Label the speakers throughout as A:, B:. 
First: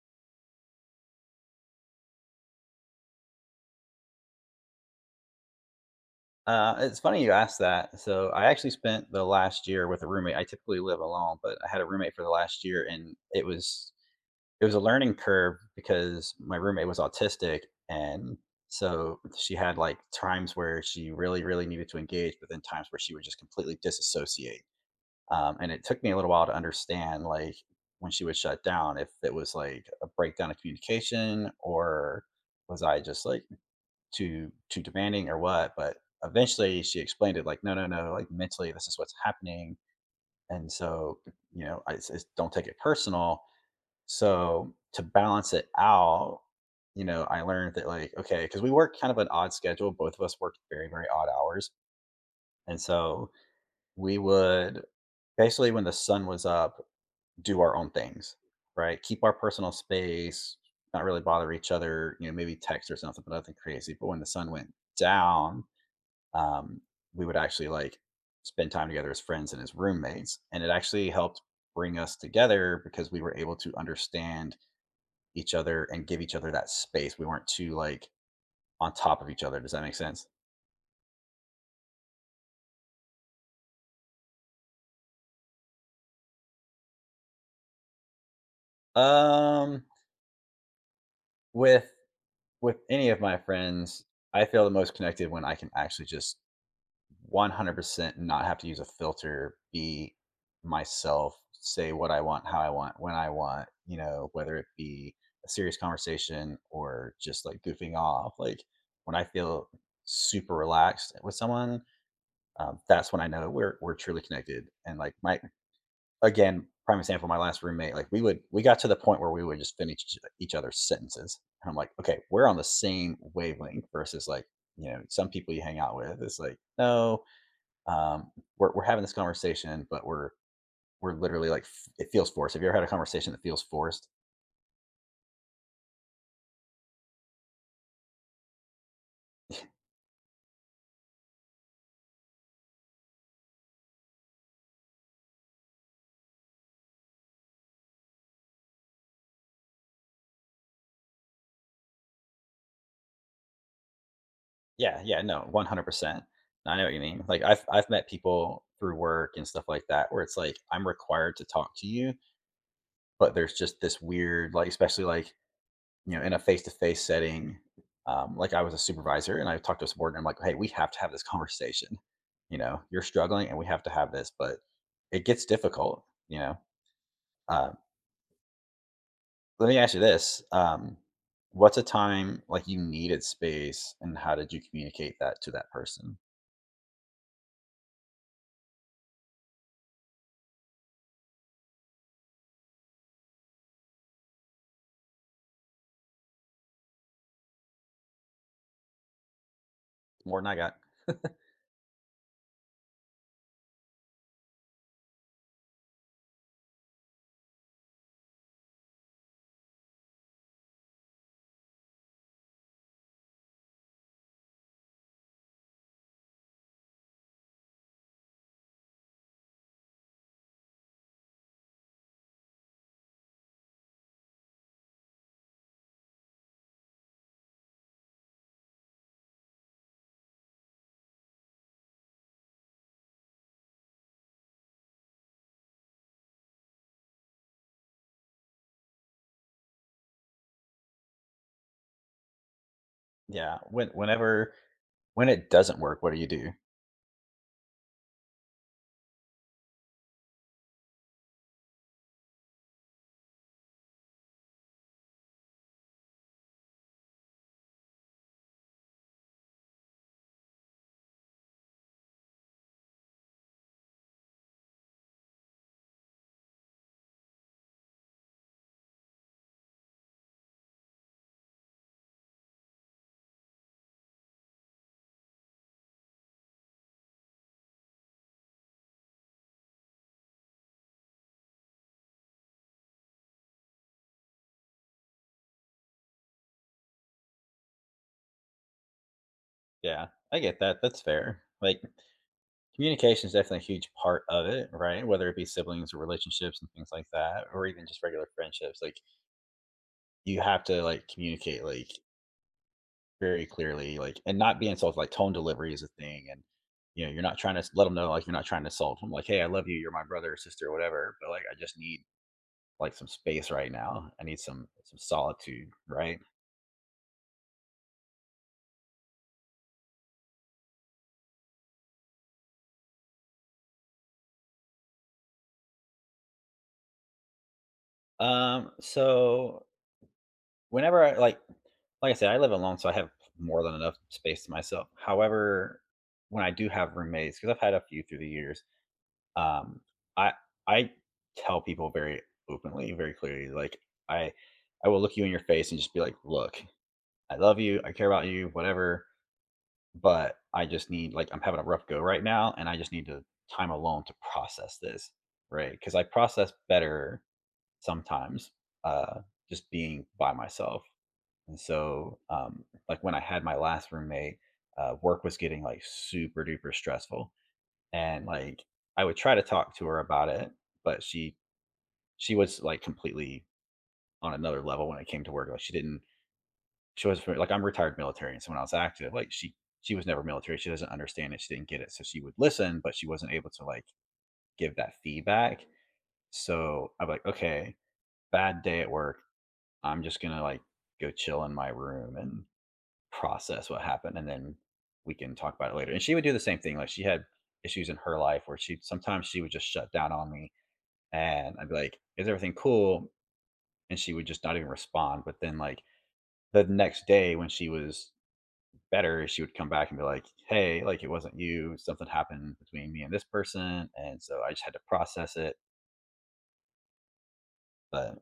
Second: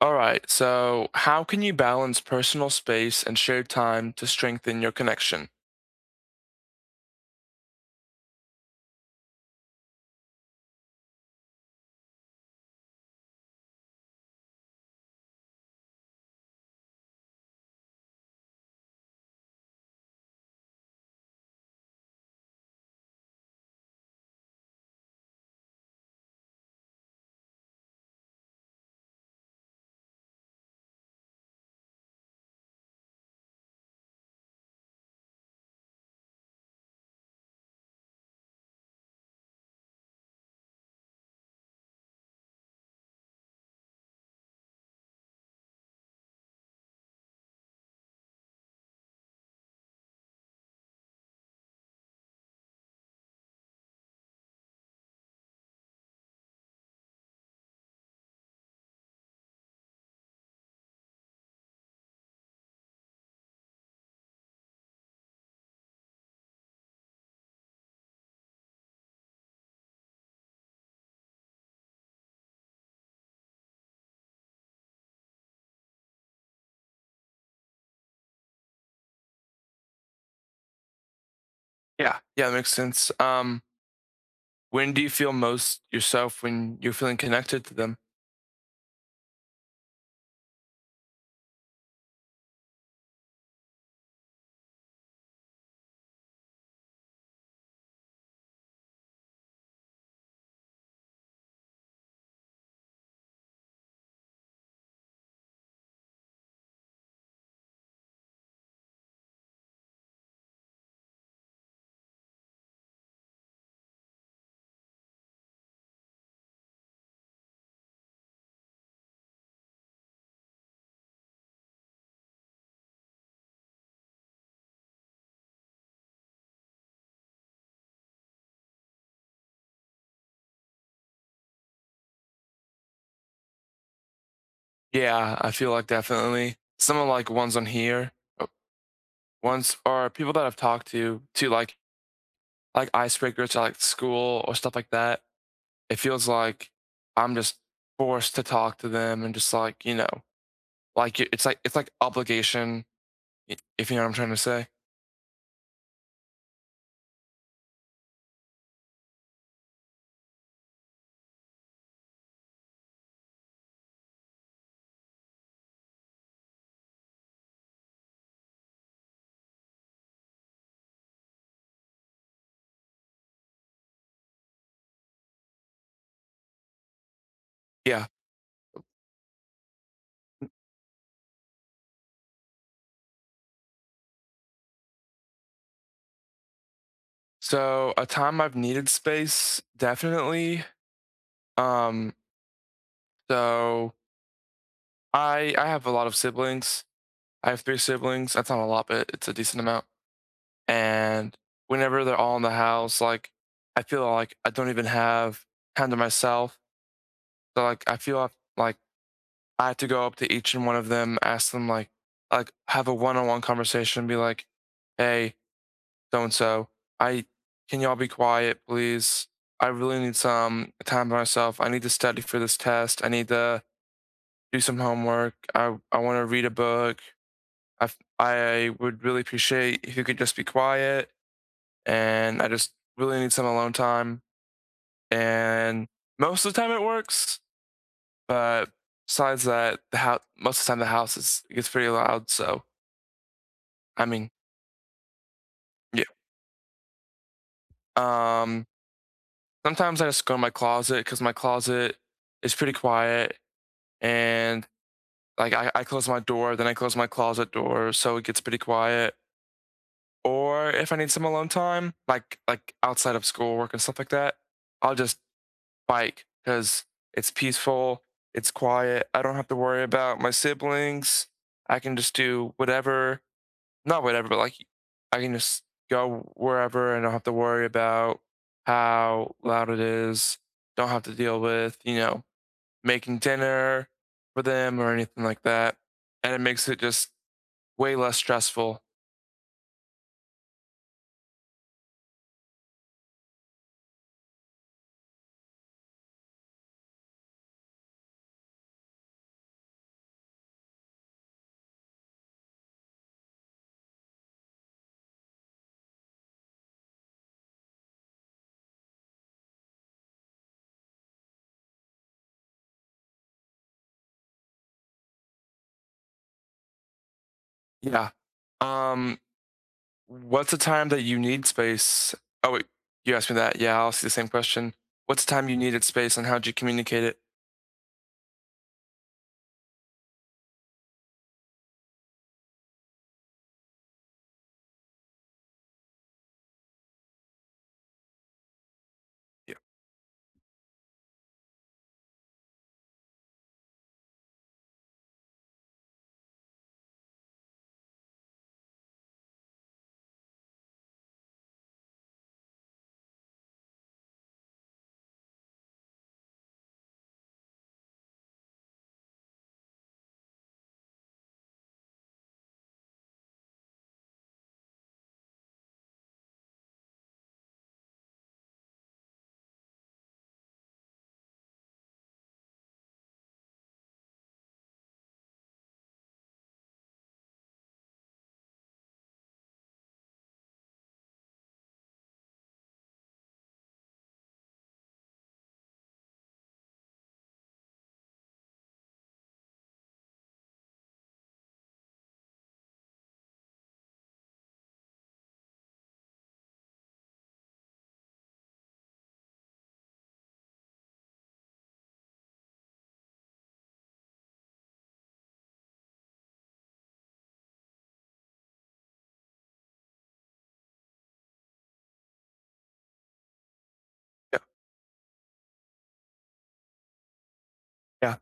A: All right, so how can you balance personal space and shared time to strengthen your connection?
B: It's funny you asked that. So I actually spent the last year with a roommate. I typically live alone, but I had a roommate for the last year, and it was a learning curve because my roommate was autistic, and so she had like times where she really needed to engage, but then times where she would just completely disassociate. And it took me a little while to understand like when she would shut down, if it was like a breakdown of communication, or was I just like too demanding or what. But eventually she explained it like, no, no, no, like mentally this is what's happening, and so you know, don't take it personal. So to balance it out, you know, I learned that like, okay, because we work kind of an odd schedule. Both of us worked very odd hours, and so we would basically, when the sun was up, do our own things, right? Keep our personal space, not really bother each other, you know, maybe text or something, but nothing crazy. But when the sun went down, um, we would actually like spend time together as friends and as roommates. And it actually helped bring us together because we were able to understand each other and give each other that space. We weren't too like on top of each other. Does that make sense?
A: Yeah, yeah, that makes sense. When do you feel most yourself when you're feeling connected to them?
B: Um, with with any of my friends, I feel the most connected when I can actually just 100% not have to use a filter, be myself, say what I want, how I want, when I want, you know, whether it be a serious conversation or just like goofing off. Like when I feel super relaxed with someone, that's when I know we're truly connected. And like my, again, prime example, my last roommate, like we got to the point where we would just finish each other's sentences. And I'm like, okay, we're on the same wavelength versus like, you know, some people you hang out with. It's like, no, um, we're having this conversation, but we're literally like it feels forced. Have you ever had a conversation that feels forced?
A: Yeah, I feel like definitely someone like ones on here, uh, ones or people that I've talked to, to like icebreakers, or like school or stuff like that. It feels like I'm just forced to talk to them and just like like it's like obligation, if you know what I'm trying to say.
B: Yeah, yeah, no, 100%. I know what you mean. Like I've met people through work and stuff like that where it's like I'm required to talk to you, but there's just this weird like, especially like, you know, in a face to face setting. Like I was a supervisor and I talked to a subordinate. I'm like, hey, we have to have this conversation. You know, you're struggling and we have to have this, but it gets difficult. Uh,
A: Yeah.
B: Let me ask you this. What's a time like you needed space, and how did you communicate that to that person?
A: So a time I've needed space, definitely. Um, so I have a lot of siblings. I have 3 siblings. That's not a lot, but it's a decent amount.
B: More than I got.
A: And whenever they're all in the house, like I feel like I don't even have time to myself. So like I feel like I have to go up to each and one of them, ask them like have a one on one conversation, be like, hey, so and so. I can y'all be quiet, please? I really need some time by myself. I need to study for this test. I need to do some homework. I want to read a book. I would really appreciate if you could just be quiet. And I just really need some alone time. And most of the time it works, but besides that, the house most of the time the house is it gets pretty loud. So
B: Yeah. When
A: I mean,
B: whenever when it doesn't work,
A: yeah.
B: what do you do?
A: Um, Sometimes I just go in my closet because my closet is pretty quiet and like I close my door, then I close my closet door, so it gets pretty quiet. Or if I need some alone time, like outside of schoolwork and stuff like that, I'll just bike because it's peaceful, it's quiet. I don't have to worry about my siblings. I can just do whatever, not whatever, but like I can just go wherever and don't have to worry about how loud it is. Don't have to deal with you know making dinner for them or anything like that. And it makes it just way less stressful.
B: Yeah, I get that. That's fair. Like communication is definitely a huge part of it, right? Whether it be siblings or relationships and things like that, or even just regular friendships. Like you have to like communicate like very clearly, like, and not being insulted, like tone delivery is a thing, and, you know, you're not trying to s let them know, like, you're not trying to insult them. Like, "Hey, I love you, you're my brother or sister," or whatever, but, like, "I just need, like, some space right now. I need some solitude," right?
A: Yeah. Um, what's the time that you need space? Oh, wait, you asked me that. Yeah, I'll see the same question. What's the time you needed space and how'd you communicate it?
B: So whenever I like I said, I live alone, so I have more than enough space to myself. However, when I do have roommates, because 'cause I've had a few through the years,
A: Yeah.
B: Um, I I tell people very openly, very clearly, like I I will look you in your face and just be like, look, I love you, I care about you, whatever, but I just need, like, I'm having a rough go right now, and I just need to time alone to process this, right? Because I process better sometimes, uh, just being by myself. And so, like when I had my last roommate, work was getting like super duper stressful, and like I would try to talk to her about it, but she was like completely on another level when it came to work. Like she didn't, she was like, I'm retired military, and so when I was active, like she was never military. She doesn't understand it. She didn't get it, so she would listen, but she wasn't able to like give that feedback. So I'm like, okay, bad day at work. I'm just gonna like go chill in my room and process what happened, and then we can talk about it later. And she would do the same thing. Like she had issues in her life where she sometimes she would just shut down on me. And I'd be like, "Is everything cool?" And she would just not even respond. But then, like, the next day when she was better, she would come back and be like, "Hey, like, it wasn't you. Something happened between me and this person." And
A: Yeah.
B: so I just had to process it.
A: Yeah.
B: But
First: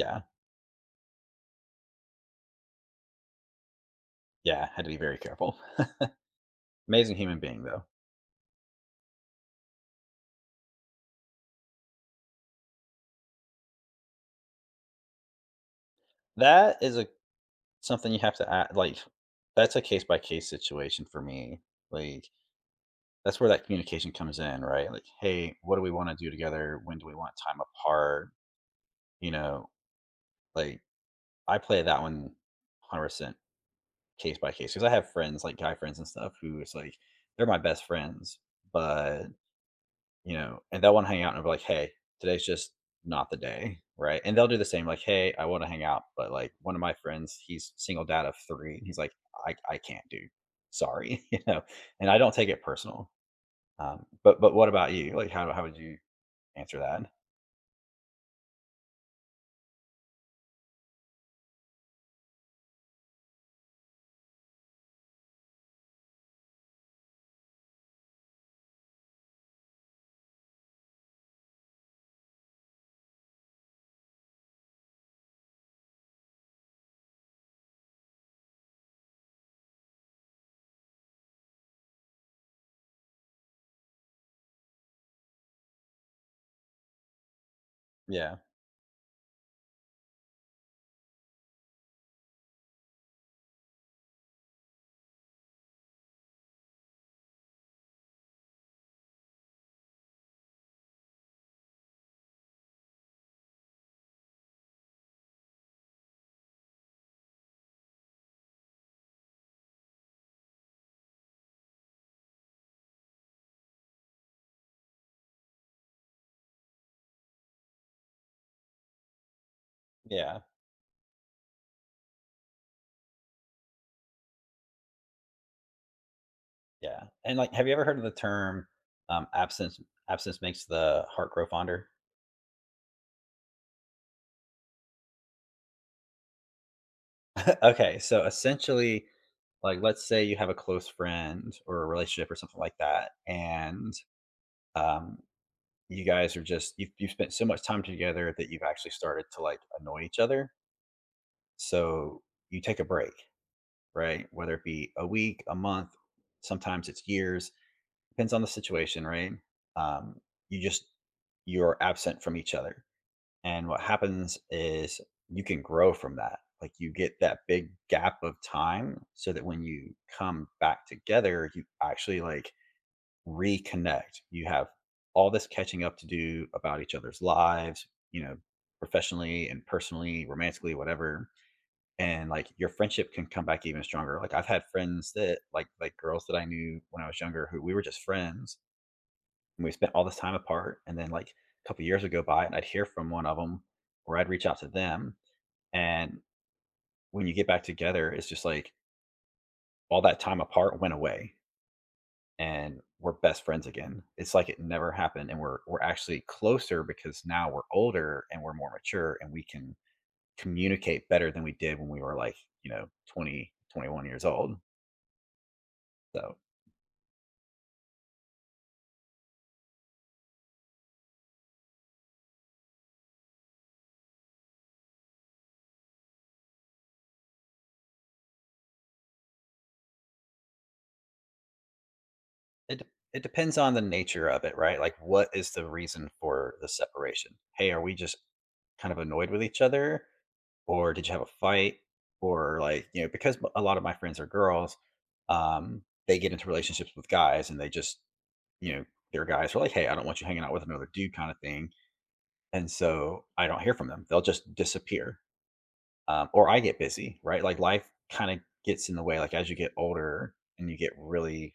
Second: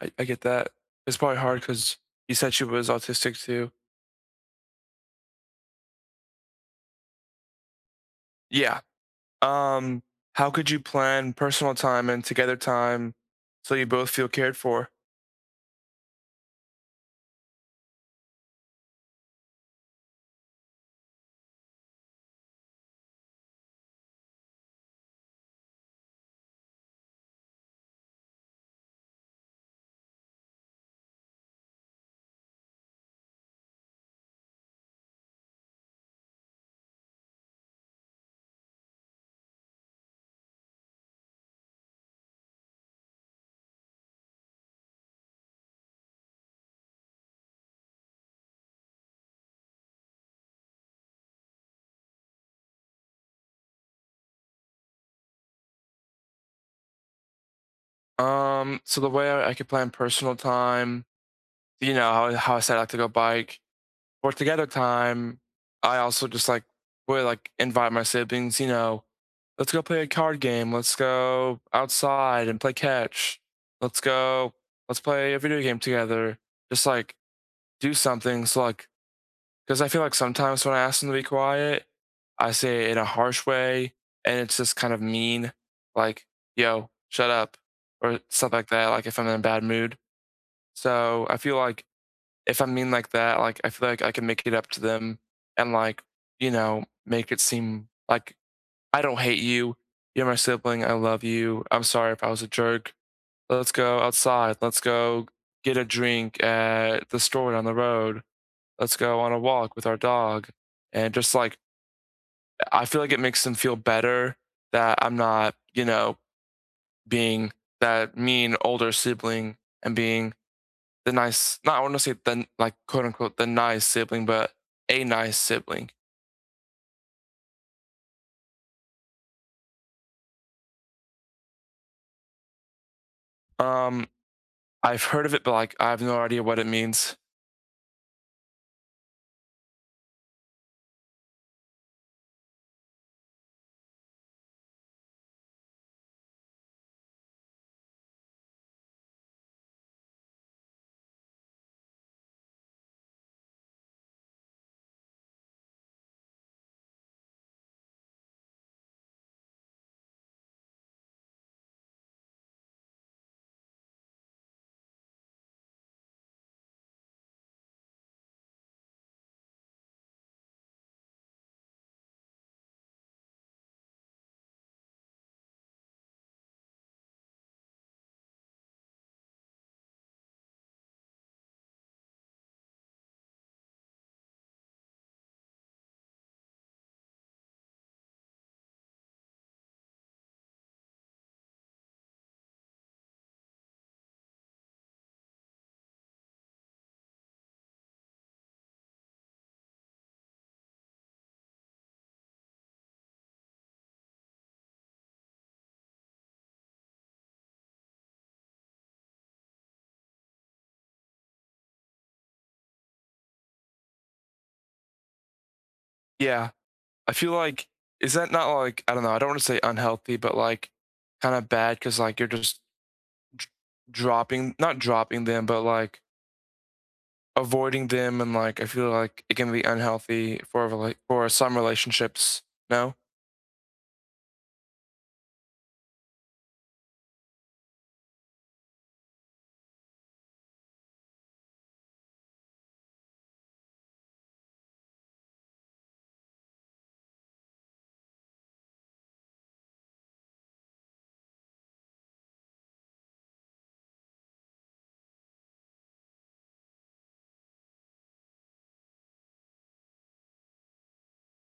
A: I, I get that. It's probably hard because you said she was autistic too.
B: yeah, had to be very careful. Amazing human being, though.
A: Yeah. Um, how could you plan personal time and together time so you both feel cared for?
B: That is a, something you have to act like, that's a case by case situation for me. Like, that's where that communication comes in, right? Like, hey, what do we want to do together? When do we want time apart? You know, like I play that one 100% case by case because I have friends, like guy friends and stuff, who is like, they're my best friends, but you know, and they'll want to hang out and be like, hey, today's just not the day, right? And they'll do the same, like, hey, I want to hang out, but like one of my friends, he's single dad of 3, and he's like, I can't do, sorry, you know, and I don't take it personal. But what about you? Like, how would you answer that?
A: So the way I could plan personal time you know how I said I like to go bike for together time. I also just like would like invite my siblings. You know, let's go play a card game. Let's go outside and play catch. Let's go. Let's play a video game together. Just like do something. So like because I feel like sometimes when I ask them to be quiet, I say it in a harsh way and it's just kind of mean, like, yo, shut up, or
B: Yeah,
A: stuff like that, like if I'm in a bad mood. So I feel like if I'm mean like that, like I feel like I can make it up to them and like, you know, make it seem like I don't hate you. You're my sibling. I love you. I'm sorry if I was a jerk. Let's go outside. Let's go get a drink at the store down the road. Let's go on a walk with our dog. And just like I feel like it makes them feel better that I'm not, you know, being that mean older sibling and being
B: yeah.
A: the nice not I want to say the like quote unquote the nice sibling, but a nice sibling.
B: Yeah, and, like, have you ever heard of the term, um, "absence absence makes the heart grow fonder"?
A: Um, I've heard of it, but like I have no idea what it means.
B: Okay, so essentially, like, let's say you have a close friend or a relationship or something like that, and, um, you guys are just, you've spent so much time together that you've actually started to, like, annoy each other, so you take a break, right? Whether it be a week, a month, sometimes it's years, depends on the situation, right? Um, you just, you're absent from each other. And what happens is you can grow from that. Like you get that big gap of time so that when you come back together, you actually like reconnect. You have all this catching up to do about each other's lives, you know, professionally and personally, romantically, whatever. And like your friendship can come back even stronger. Like I've had friends that like girls that I knew when I was younger who we were just friends, and we spent all this time apart. And then like a couple years would go by, and I'd hear from one of them, or I'd reach out to them. And when you get back together, it's just like all that time apart went away, and we're best friends again. It's like it never happened, and we're actually closer because now we're older and we're more mature, and we can communicate better than we did when we were like, you know, 20 21 years old. So
A: Yeah, I feel like is that not like I don't know. I don't want to say unhealthy, but like kind of bad because like you're just d- dropping not dropping them, but like avoiding them, and like I feel like it can be unhealthy for like for some relationships.
B: It d
A: No.
B: it depends on the nature of it, right? Like, what is the reason for the separation? "Hey, are we just kind of annoyed with each other?" Or, "Did you have a fight?" Or, like, you know, because a lot of my friends are girls, they get into relationships with guys and they just, you know, their guys are like, "Hey, I don't want you hanging out with another dude," kinda thing, and so I don't hear from them. They'll just disappear. Or I get busy, right? Like life kind of gets in the way. Like as you get older and you get really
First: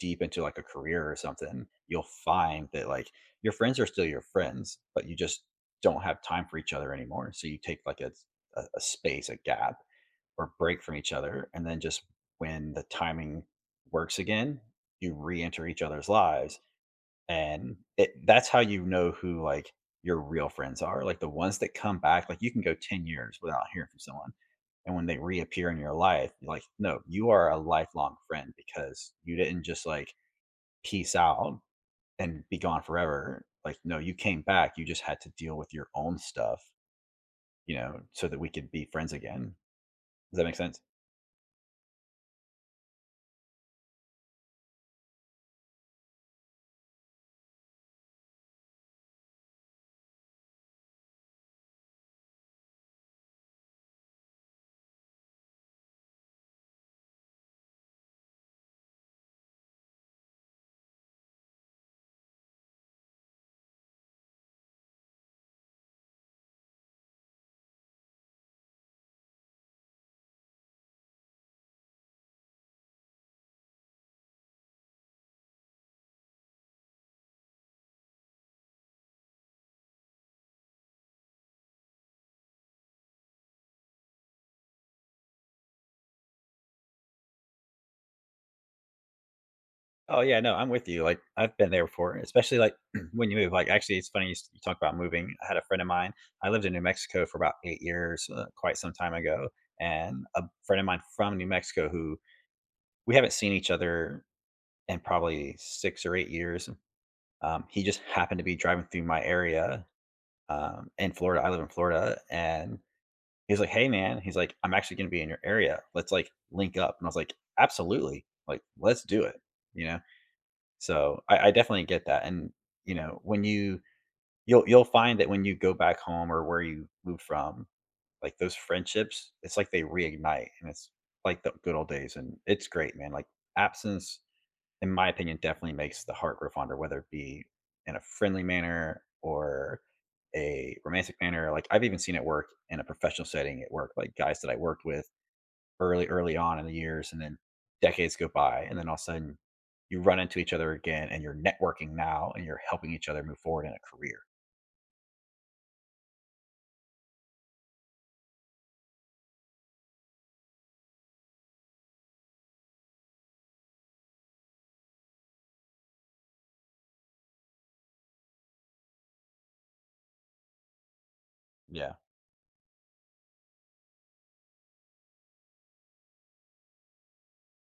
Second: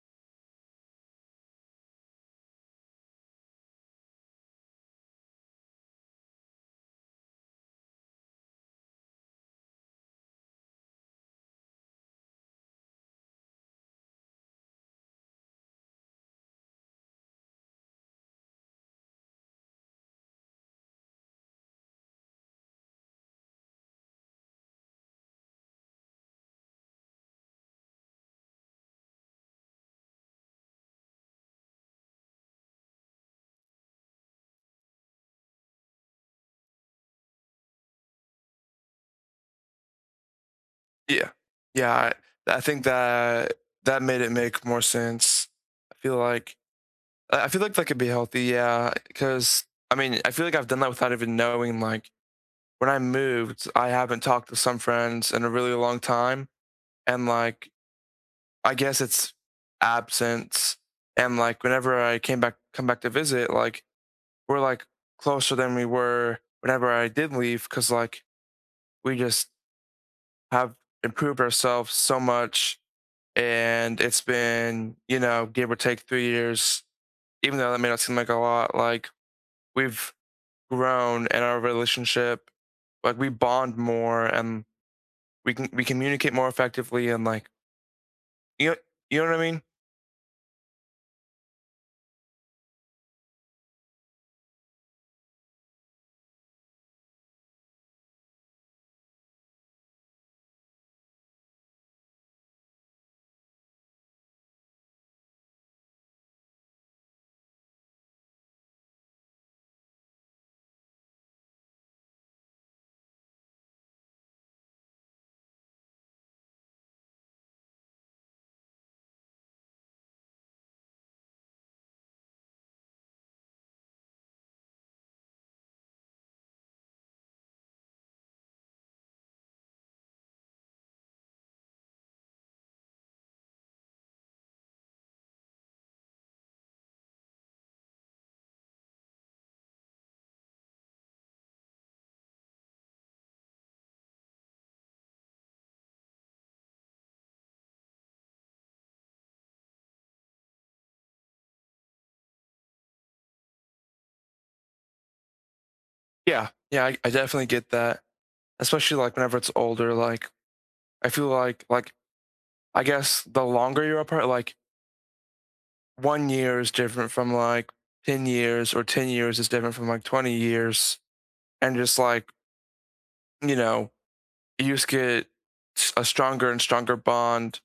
B: deep into like a career or something, you'll find that like your friends are still your friends, but you just don't have time for each other anymore. So you take like a space, a gap, or break from each other, and then just when the timing works again, you re-enter each other's lives, and it that's how you know who, like, your real friends are, like, the ones that come back. Like, you can go 10 years without hearing from someone, and when they reappear in your life, you're like, "No, you are a lifelong friend because you didn't just, like, peace out and be gone forever." Like, "No, you came back, you just had to deal with your own stuff," you know, so that we could be friends again. Does that make sense?
A: Yeah. Yeah. I think that that made it make more sense. I feel like I feel like that could be healthy, yeah. Because I mean, I feel like I've done that without even knowing. Like when I moved, I haven't talked to some friends in a really long time, and like I guess it's absence. And like whenever I came back, come back to visit, like we're like closer than we were whenever I did leave, because like we just have improved ourselves so much, and it's been you know give or take 3 years. Even though that may not seem like a lot, like we've grown in our relationship. Like we bond more and we communicate more effectively and like you know, you know what I mean?
B: Oh, yeah, no, I'm with you, like, I've been there before, especially, like, when you move, like, actually, it's funny you s you talk about moving. I had a friend of mine, I lived in New Mexico for about 8 years, quite some time ago, and a friend of mine from New Mexico who we haven't seen each other in probably 6 or 8 years, he just happened to be driving through my area, in Florida, I live in Florida, and he's like, "Hey, man," he's like, "I'm actually gonna be in your area, let's, like, link up," and I was like, "Absolutely, like, let's do it," you know? So, I definitely get that, and, you know, when you, you'll find that when you go back home or where you moved from, like, those friendships, it's like they reignite, and it's like the good old days, and it's great, man, like, absence, in my opinion, definitely makes the heart grow fonder, whether it be in a friendly manner or a romantic manner. Like, I've even seen it work in a professional setting at work, like, guys that I worked with early on in the years, and then decades go by, and then all of a sudden you run into each other again, and you're networking now, and you're helping each other move forward in a career.
A: Yeah. Yeah, I definitely get that. Especially like whenever it's older, like I feel like I guess the longer you're apart, like one year is different from like 10 years or 10 years is different from like 20 years. And
B: Yeah,
A: just like, you know, you just get a stronger and stronger bond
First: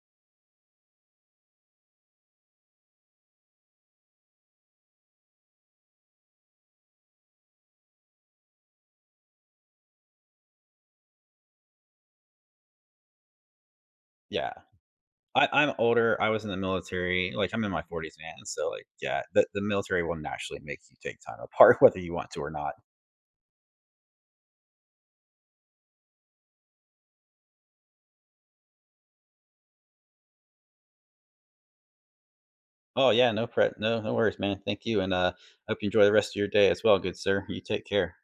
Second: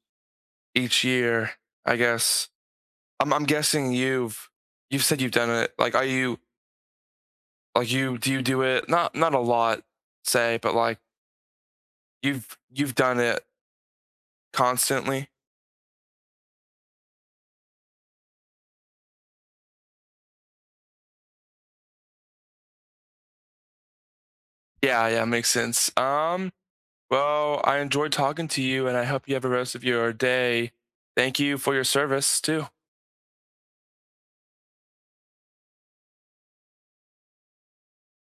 A: each year, I guess. I'm guessing you've said you've done it. Like, are you like you do it? Not not a lot, say, but like you've done it
B: yeah.
A: constantly.
B: I'm older. I was in the military. Like I'm in my 40s, man. So like, yeah, the military will naturally make you take time apart, whether you want to or not.
A: Yeah, yeah, makes sense. Well, I enjoyed talking to you, and I hope you have a rest of your day. Thank you for your service too.
B: Oh yeah, no, no worries, man. Thank you, and hope you enjoy the rest of your day as well, good sir. You take care.